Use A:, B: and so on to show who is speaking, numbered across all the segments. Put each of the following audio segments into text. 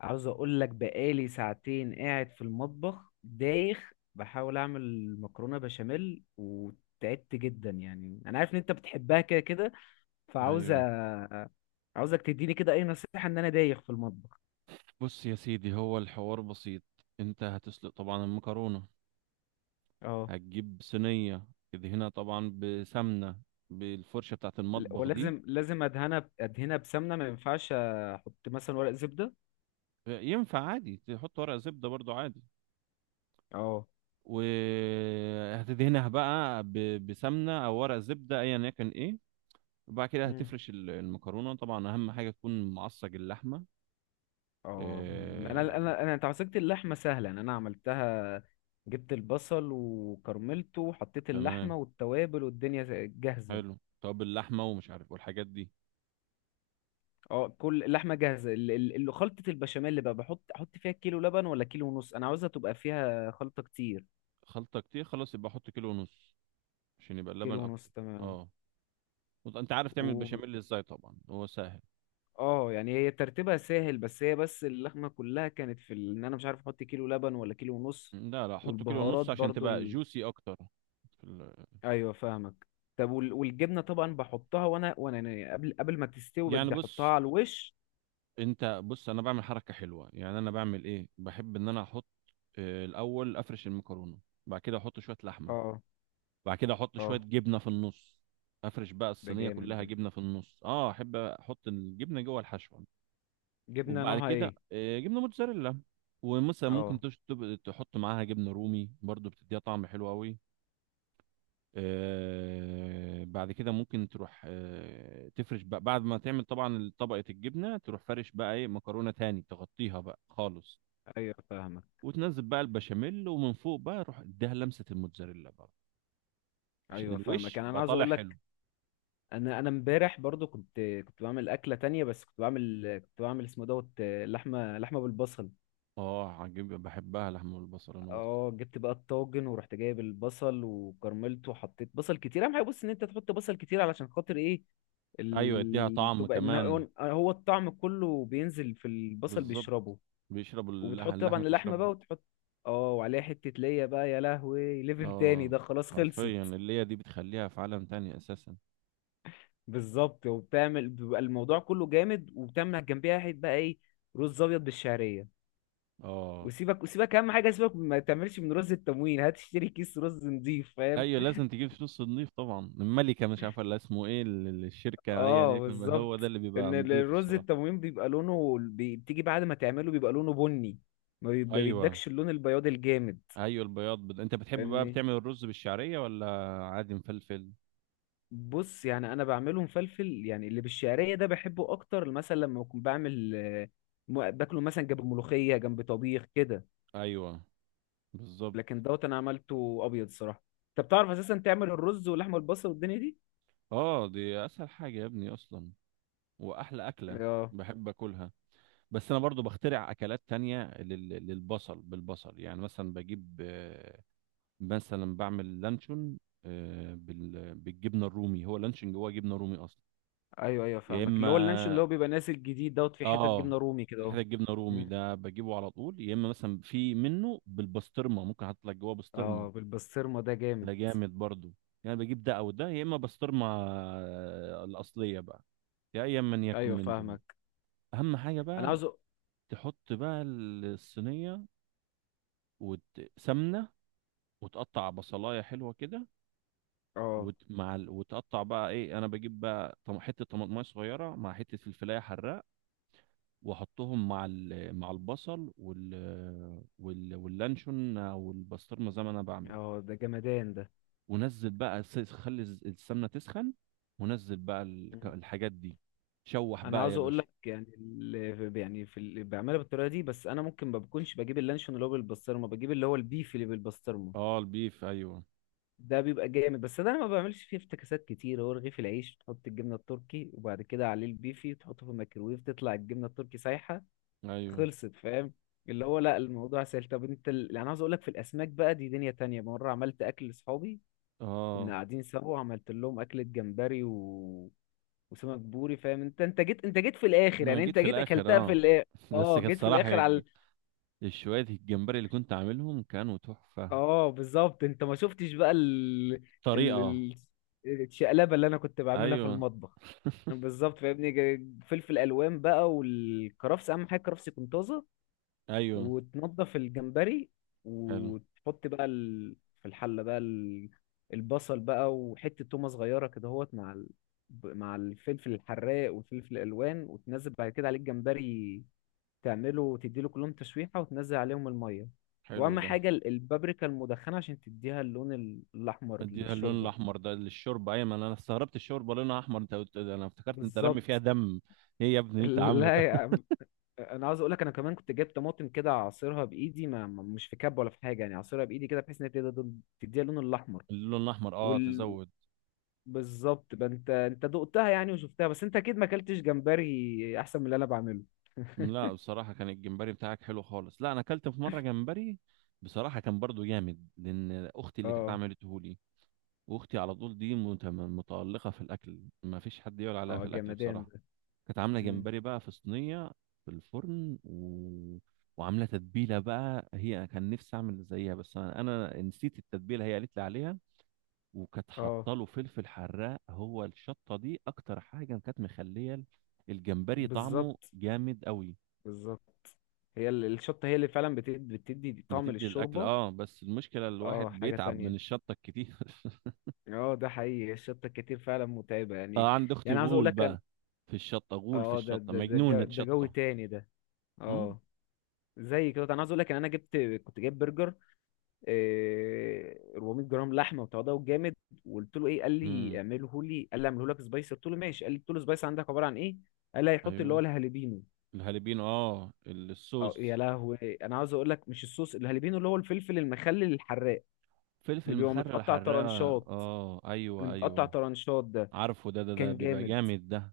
A: عاوز اقول لك، بقالي ساعتين قاعد في المطبخ دايخ بحاول اعمل مكرونه بشاميل وتعبت جدا. يعني انا عارف ان انت بتحبها كده كده. فعاوز أ-
B: ايوه.
A: عاوزك تديني كده اي نصيحه، ان انا دايخ في المطبخ.
B: بص يا سيدي، هو الحوار بسيط. انت هتسلق طبعا المكرونه.
A: اه.
B: هتجيب صينيه، تدهنها طبعا بسمنه بالفرشه بتاعه المطبخ دي.
A: ولازم لازم ادهنها ادهنها بسمنه، ما ينفعش احط مثلا ورق زبده؟
B: ينفع عادي تحط ورق زبده برضو عادي.
A: اه.
B: وهتدهنها بقى بسمنه او ورق زبده ايا يكن ايه. وبعد كده
A: مم.
B: هتفرش المكرونه طبعا، اهم حاجه تكون معصج اللحمه.
A: اه. انا
B: آه...
A: انا انا تعصيجة اللحمه سهله، يعني انا عملتها. جبت البصل وكرملته وحطيت
B: تمام.
A: اللحمه والتوابل والدنيا جاهزه.
B: حلو، طب اللحمه ومش عارف والحاجات دي.
A: اه، كل اللحمه جاهزه. اللي خلطه البشاميل اللي بقى، بحط احط فيها كيلو لبن ولا كيلو ونص؟ انا عاوزها تبقى فيها خلطه كتير.
B: خلطه كتير، خلاص يبقى حط كيلو ونص عشان يبقى اللبن
A: كيلو ونص،
B: اكتر.
A: تمام.
B: اه. انت عارف تعمل
A: و
B: بشاميل ازاي؟ طبعا هو سهل.
A: اه يعني هي ترتيبها سهل، بس هي اللحمه كلها كانت في ان انا مش عارف احط كيلو لبن ولا كيلو ونص.
B: لا لا، حطه كيلو
A: والبهارات
B: ونص عشان
A: برضو.
B: تبقى جوسي اكتر. في ال...
A: ايوه فاهمك. طب والجبنه طبعا بحطها، وانا يعني قبل ما تستوي
B: يعني
A: بدي احطها
B: بص.
A: على الوش.
B: انت بص، انا بعمل حركه حلوه. يعني انا بعمل ايه، بحب ان انا احط الاول افرش المكرونه. بعد كده احط شويه لحمه.
A: اه.
B: بعد كده احط شويه
A: اه.
B: جبنه في النص. افرش بقى
A: ده
B: الصينيه
A: جامد
B: كلها
A: ده.
B: جبنه في النص، اه احب احط الجبنه جوه الحشوه.
A: جبنه
B: وبعد
A: نوعها
B: كده
A: ايه؟
B: جبنه موتزاريلا. ومثلا ممكن
A: اه.
B: تحط معاها جبنه رومي برضو بتديها طعم حلو قوي. بعد كده ممكن تروح تفرش بقى بعد ما تعمل طبعا طبقة الجبنة، تروح فرش بقى ايه مكرونة تاني تغطيها بقى خالص.
A: ايوه فاهمك.
B: وتنزل بقى البشاميل، ومن فوق بقى روح اديها لمسة الموتزاريلا بقى عشان
A: ايوه فاهمك.
B: الوش
A: يعني انا
B: يبقى
A: عاوز
B: طالع
A: اقول
B: حلو.
A: لك، انا امبارح برضو كنت بعمل اكله تانية، بس كنت بعمل اسمه دوت لحمه بالبصل.
B: اه عجيب، بحبها لحمة والبصل انا برضه.
A: اه، جبت بقى الطاجن ورحت جايب البصل وكرملته وحطيت بصل كتير. اهم حاجه، بص، ان انت تحط بصل كتير. علشان خاطر ايه؟
B: ايوه اديها طعم
A: تبقى ان
B: كمان.
A: هو هو الطعم كله بينزل في البصل،
B: بالظبط.
A: بيشربه.
B: بيشربوا
A: وبتحط طبعا
B: اللحمة
A: اللحمه
B: تشربه.
A: بقى وتحط، اه، وعليها حته ليا بقى، يا لهوي، ليفل تاني
B: اه
A: ده، خلاص خلصت.
B: حرفيا اللي هي دي بتخليها في عالم تاني اساسا.
A: بالظبط. وبتعمل بيبقى الموضوع كله جامد، وبتعمل جنبيها حته بقى ايه؟ رز ابيض بالشعريه.
B: اه
A: وسيبك، اهم حاجه سيبك ما تعملش من رز التموين، هات اشتري كيس رز نضيف، فاهم؟
B: ايوه، لازم تجيب فلوس نضيف طبعا. الملكه مش عارفه اللي اسمه ايه، الشركه ايا
A: اه
B: يكن بقى، هو ده
A: بالظبط.
B: اللي بيبقى
A: ان
B: نضيف
A: الرز
B: الصراحه.
A: التموين بيبقى لونه، بتيجي بعد ما تعمله بيبقى لونه بني. ما
B: ايوه
A: بيدكش اللون البياض الجامد.
B: ايوه، البياض انت بتحب بقى
A: فاهمني.
B: بتعمل الرز بالشعريه ولا عادي مفلفل؟
A: بص، يعني انا بعمله مفلفل، يعني اللي بالشعريه ده بحبه اكتر مثلا لما اكون بعمل باكله مثلا جنب ملوخيه، جنب طبيخ كده.
B: ايوه بالظبط.
A: لكن دوت انا عملته ابيض صراحه. انت بتعرف اساسا تعمل الرز واللحمه البصل والدنيا دي؟
B: اه دي اسهل حاجه يا ابني اصلا، واحلى اكله.
A: اه.
B: بحب اكلها. بس انا برضو بخترع اكلات تانية للبصل، بالبصل يعني. مثلا بجيب مثلا بعمل لانشون بالجبنه الرومي. هو لانشون جواه جبنه رومي اصلا.
A: ايوه ايوه
B: يا
A: فاهمك. اللي هو اللانشون اللي هو
B: اما،
A: بيبقى نازل جديد دوت فيه حته
B: اه،
A: جبنه رومي كده
B: في
A: اهو.
B: حته جبنه رومي
A: مم.
B: ده بجيبه على طول، يا اما مثلا في منه بالبسطرمه، ممكن احط لك جواه بسطرمه.
A: اه. بالبسطرمه ده جامد.
B: ده جامد برضو. يعني بجيب ده او ده، يا اما بسطرمه الاصليه بقى، يا ايا من يكن
A: ايوه
B: من دون.
A: فاهمك.
B: اهم حاجه
A: انا
B: بقى
A: عاوز أ-
B: تحط بقى الصينيه وسمنه، وتقطع بصلايه حلوه كده.
A: اه.
B: وتقطع بقى ايه، انا بجيب بقى حته طماطمايه صغيره مع حته فلفلايه حراء، واحطهم مع مع البصل وال واللانشون او البسطرمه زي ما انا بعمل.
A: اه، ده جمدان ده.
B: ونزل بقى خلي السمنه تسخن. ونزل بقى
A: مم.
B: الحاجات دي. شوح
A: انا
B: بقى
A: عاوز
B: يا
A: اقول
B: باشا.
A: لك، يعني اللي يعني في اللي بعملها بالطريقه دي، بس انا ممكن ما بكونش بجيب اللانشون اللي هو بالبسطرمه، بجيب اللي هو البيف اللي بالبسطرمه.
B: اه البيف ايوه.
A: ده بيبقى جامد. بس ده انا ما بعملش فيه افتكاسات كتير. هو رغيف العيش تحط الجبنه التركي وبعد كده عليه البيفي، تحطه في الميكرويف، تطلع الجبنه التركي سايحه،
B: ايوه
A: خلصت، فاهم؟ اللي هو لا، الموضوع سهل. طب انت يعني انا عاوز اقول لك، في الاسماك بقى دي دنيا تانية. مره عملت اكل لاصحابي، كنا
B: اه
A: قاعدين سوا وعملت لهم اكلة جمبري و... وسمك بوري، فاهم؟ انت جيت في الاخر،
B: انا
A: يعني
B: جيت
A: انت
B: في
A: جيت
B: الاخر
A: اكلتها في
B: اه.
A: الاخر.
B: بس
A: اه
B: كانت
A: جيت في
B: صراحه
A: الاخر على
B: الشوية، الجمبري اللي كنت عاملهم كانوا تحفه.
A: اه بالظبط. انت ما شفتش بقى
B: طريقه.
A: ال... الشقلبة اللي انا كنت بعملها في
B: ايوه
A: المطبخ. بالظبط فاهمني. فلفل الوان بقى والكرفس، اهم حاجه الكرفس يكون طازه،
B: ايوه،
A: وتنضف الجمبري
B: حلو
A: وتحط بقى ال... في الحلة بقى ال... البصل بقى وحتة تومة صغيرة كده اهوت مع ال... مع الفلفل الحراق والفلفل الألوان، وتنزل بعد كده عليه الجمبري، تعمله تديله كلهم تشويحة وتنزل عليهم المية.
B: حلو
A: وأهم
B: ده.
A: حاجة البابريكا المدخنة عشان تديها اللون الأحمر
B: مديها اللون
A: للشوربة.
B: الاحمر ده للشوربه؟ ايوه، ما أنا استغربت الشوربه لونها احمر. انت قلت ده، انا افتكرت انت رامي
A: بالظبط.
B: فيها دم. ايه يا ابني انت عامله ده؟
A: لا يا عم. انا عاوز اقول لك، انا كمان كنت جايب طماطم كده اعصرها بايدي، مش في كب ولا في حاجه، يعني اعصرها بايدي كده بحيث ان هي تديها تديها اللون الاحمر.
B: اللون الاحمر اه
A: وال...
B: تزود.
A: بالظبط بقى. انت دقتها يعني وشفتها، بس انت اكيد ما اكلتش جمبري احسن من اللي انا بعمله.
B: لا بصراحه، كان الجمبري بتاعك حلو خالص. لا انا اكلت في مره جمبري بصراحه كان برضو جامد، لان اختي اللي كانت
A: اه.
B: عملته لي. واختي على طول دي متالقه في الاكل، ما فيش حد يقول عليها
A: اه
B: في الاكل
A: جمدان
B: بصراحه.
A: ده.
B: كانت عامله
A: مم.
B: جمبري بقى في صينيه في الفرن وعامله تتبيله بقى هي. كان نفسي اعمل زيها، بس انا نسيت التتبيله هي قالت لي عليها. وكانت
A: اه
B: حاطه له فلفل حراق، هو الشطه دي اكتر حاجه كانت مخليه الجمبري طعمه
A: بالظبط.
B: جامد قوي.
A: بالظبط. هي الشطه هي اللي فعلا بتدي طعم
B: بتدي الاكل
A: للشوربه.
B: اه، بس المشكله
A: اه،
B: الواحد
A: حاجه
B: بيتعب من
A: تانية.
B: الشطه الكتير.
A: اه ده حقيقي، الشطه الكتير فعلا متعبه
B: اه
A: يعني.
B: عند اختي
A: يعني عاوز اقول
B: غول
A: لك
B: بقى. في الشطه غول، في
A: اه. ده
B: الشطه
A: ده ده جو،
B: مجنونه
A: ده جو
B: شطه.
A: تاني ده.
B: امم
A: اه. زي كده انا عاوز اقول لك ان انا جبت، كنت جايب برجر إيه 400 جرام لحمه، وتواضعه جامد. وقلت له ايه؟ قال لي
B: امم
A: اعمله لي، قال لي اعمله لك سبايسي، قلت له ماشي. قال لي، قلت له سبايسي عندك عباره عن ايه؟ قال لي هيحط اللي هو
B: ايوه.
A: الهالبينو.
B: الهالبينو اه
A: اه يا
B: الصوص.
A: لهوي. انا عاوز اقول لك، مش الصوص، الهالبينو اللي هو الفلفل المخلل الحراق، اللي
B: فلفل
A: بيبقى
B: مخلل
A: متقطع
B: حراق
A: طرنشات،
B: اه،
A: اللي
B: ايوه
A: متقطع
B: ايوه.
A: طرنشات ده.
B: عارفه ده
A: كان
B: بيبقى
A: جامد.
B: جامد ده.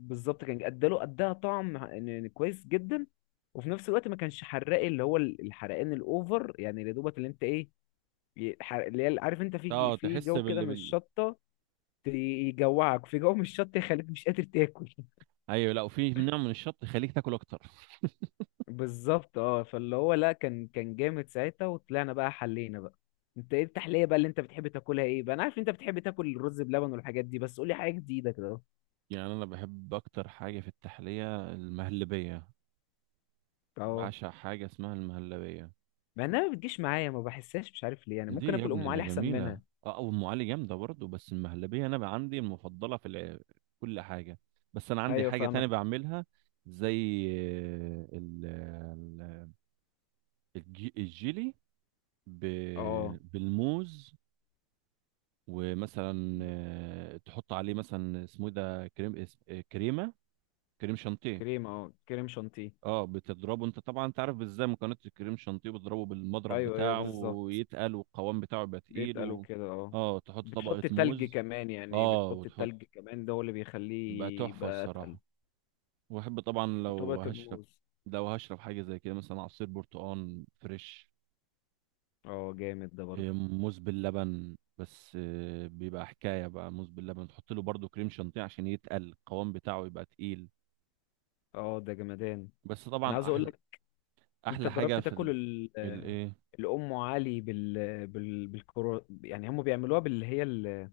A: بالظبط. كان اداها طعم كويس جدا. وفي نفس الوقت ما كانش حراق، اللي هو الحرقان الاوفر. يعني يا دوبك، اللي انت ايه، اللي هي، عارف انت في
B: اه
A: في
B: تحس
A: جو كده
B: بال
A: من
B: بال
A: الشطه، يجوعك في جو من الشطه، يخليك مش قادر تاكل.
B: ايوه لا، وفي نوع من الشط يخليك تاكل اكتر.
A: بالظبط. اه فاللي هو لا، كان جامد ساعتها. وطلعنا بقى، حلينا بقى. انت ايه التحليه بقى اللي انت بتحب تاكلها ايه بقى؟ انا عارف انت بتحب تاكل الرز بلبن والحاجات دي، بس قولي حاجه جديده كده اهو.
B: يعني انا بحب اكتر حاجه في التحليه المهلبيه.
A: اه،
B: بعشق حاجه اسمها المهلبيه.
A: مع انها ما بتجيش معايا، ما بحسهاش، مش عارف ليه. يعني ممكن
B: دي يا
A: اكل
B: ابني
A: ام
B: ده
A: علي احسن
B: جميله.
A: منها.
B: اه، او ام علي جامده برضه، بس المهلبيه انا بقى عندي المفضله في كل حاجه. بس انا عندي
A: ايوه
B: حاجه تانية
A: فاهمك.
B: بعملها، زي ال- ال- الجيلي
A: اه
B: بالموز. ومثلا تحط عليه مثلا اسمه إيه ده، كريم كريمه، كريم شانتيه.
A: اه كريم شانتيه.
B: اه بتضربه انت طبعا، انت عارف ازاي مكونات الكريم شانتيه. بتضربه بالمضرب
A: ايوه ايوه
B: بتاعه
A: بالظبط.
B: ويتقل، والقوام بتاعه يبقى تقيل
A: بيتقالوا كده، اه.
B: اه تحط طبقه
A: بتحط تلج
B: موز.
A: كمان، يعني
B: اه
A: بتحط
B: وتحط.
A: التلج كمان ده هو اللي
B: يبقى
A: بيخليه
B: تحفه
A: يبقى
B: الصراحه.
A: اتقل.
B: واحب طبعا لو
A: وطبقة
B: هشرب،
A: الموز.
B: حاجه زي كده، مثلا عصير برتقال فريش.
A: اه جامد ده برضه.
B: موز باللبن، بس بيبقى حكايه بقى. موز باللبن تحط له برضو كريم شانتيه عشان يتقل القوام بتاعه يبقى تقيل.
A: اه ده جمدان.
B: بس
A: انا
B: طبعا
A: عاوز اقول لك، انت
B: احلى حاجه
A: جربت
B: في
A: تاكل
B: ال...
A: ال
B: الايه.
A: الام علي بال بال بالكرو يعني هم بيعملوها باللي هي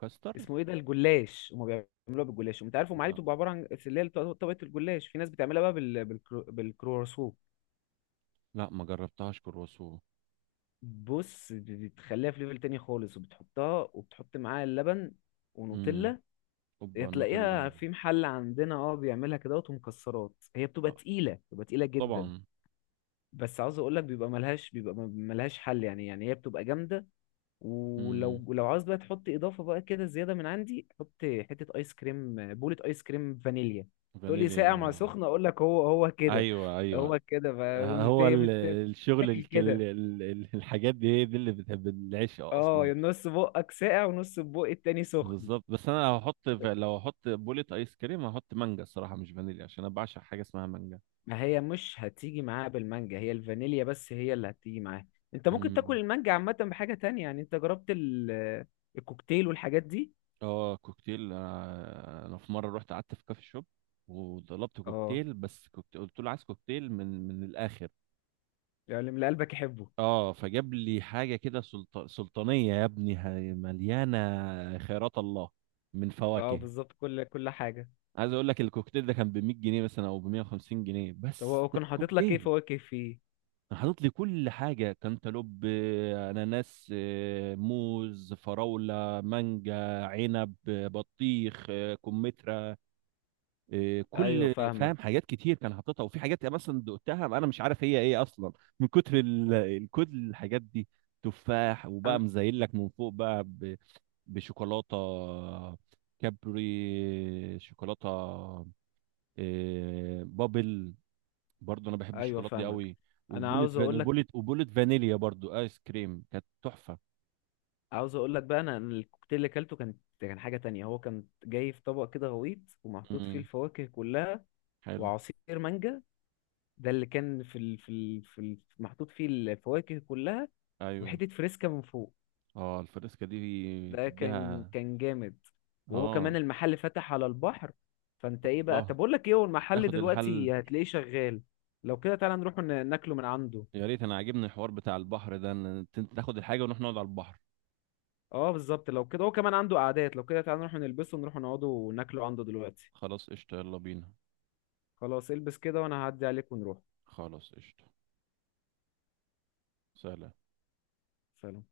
B: كاستر.
A: اسمه ايه ده، الجلاش. هم بيعملوها بالجلاش. وانت عارف ام علي
B: لا
A: بتبقى عباره عن اللي هي طبقه الجلاش. في ناس بتعملها بقى بالكرواسون.
B: لا، ما جربتهاش كرواسو.
A: بص بتخليها في ليفل تاني خالص، وبتحطها وبتحط معاها اللبن
B: امم.
A: ونوتيلا.
B: اوبا
A: هي
B: النوتيلا.
A: تلاقيها في محل عندنا، اه بيعملها كده ومكسرات. هي بتبقى
B: آه،
A: تقيلة، بتبقى تقيلة جدا.
B: طبعا.
A: بس عاوز اقول لك بيبقى ملهاش، بيبقى ملهاش حل، يعني هي بتبقى جامدة.
B: امم.
A: ولو عاوز بقى تحط اضافة بقى كده زيادة من عندي، حط حتة ايس كريم، بولة ايس كريم فانيليا. تقول لي
B: فانيليا
A: ساقع مع سخنة، اقول لك هو هو كده،
B: ايوه ايوه.
A: هو كده.
B: هو
A: هي
B: الشغل
A: بتتاكل كده.
B: الحاجات دي هي دي اللي بتحب العيش
A: اه،
B: اصلا.
A: يا نص بقك ساقع ونص بقى التاني سخن.
B: بالظبط. بس انا لو هحط بولة ايس كريم، هحط مانجا الصراحه، مش فانيليا، عشان انا بعشق حاجه اسمها
A: ما هي مش هتيجي معاها بالمانجا، هي الفانيليا بس هي اللي هتيجي معاها. انت ممكن تاكل
B: مانجا.
A: المانجا عامة بحاجة تانية. يعني انت جربت الكوكتيل والحاجات دي؟
B: اه كوكتيل، انا في مره رحت قعدت في كافي شوب وطلبت
A: اه،
B: كوكتيل. بس كوكتيل، قلت له عايز كوكتيل من الاخر.
A: يعني من اللي قلبك يحبه.
B: اه فجاب لي حاجه كده سلطانيه يا ابني، مليانه خيرات الله من
A: اه
B: فواكه.
A: بالظبط، كل حاجة.
B: عايز اقول لك الكوكتيل ده كان ب 100 جنيه مثلا، او ب 150 جنيه.
A: طب
B: بس
A: هو
B: ده
A: كان حاطط لك ايه
B: كوكتيل
A: فواكه فيه؟
B: حاطط لي كل حاجه، كانتالوب اناناس موز، فراوله، مانجا، عنب بطيخ كمثرى، إيه،
A: ايوه
B: كل، فاهم،
A: فاهمك.
B: حاجات كتير كان حاططها. وفي حاجات يعني مثلا دقتها انا مش عارف هي ايه اصلا، من كتر الكود الحاجات دي. تفاح. وبقى
A: انا
B: مزين لك من فوق بقى بشوكولاته كابري شوكولاته، إيه، بابل. برضو انا بحب
A: ايوه
B: الشوكولاته دي
A: فاهمك.
B: قوي.
A: انا عاوز اقول لك،
B: وبولت فانيليا برضو ايس كريم، كانت تحفه.
A: عاوز اقول لك بقى، انا الكوكتيل اللي اكلته كان، كان حاجة تانية. هو كان جاي في طبق كده غويط، ومحطوط فيه
B: امم.
A: الفواكه كلها
B: حلو.
A: وعصير مانجا. ده اللي كان في محطوط فيه الفواكه كلها.
B: ايوه.
A: وحتة فريسكا من فوق.
B: اه الفريسكا دي
A: ده
B: تديها.
A: كان جامد. وهو
B: اه.
A: كمان المحل فتح على البحر. فانت ايه بقى؟ طب
B: اوبا.
A: اقول لك ايه، هو المحل
B: تاخد الحل.
A: دلوقتي هتلاقيه شغال. لو كده تعالى نروح ناكله من عنده.
B: يا ريت، انا عاجبني الحوار بتاع البحر ده، ان انت تاخد الحاجة ونروح نقعد على البحر.
A: اه بالظبط. لو كده هو كمان عنده قعدات. لو كده تعالى نروح نلبسه ونروح نقعده وناكله عنده دلوقتي.
B: خلاص قشطة، يلا بينا.
A: خلاص. البس كده وانا هعدي عليك ونروح.
B: خلاص قشطة. سلام.
A: سلام.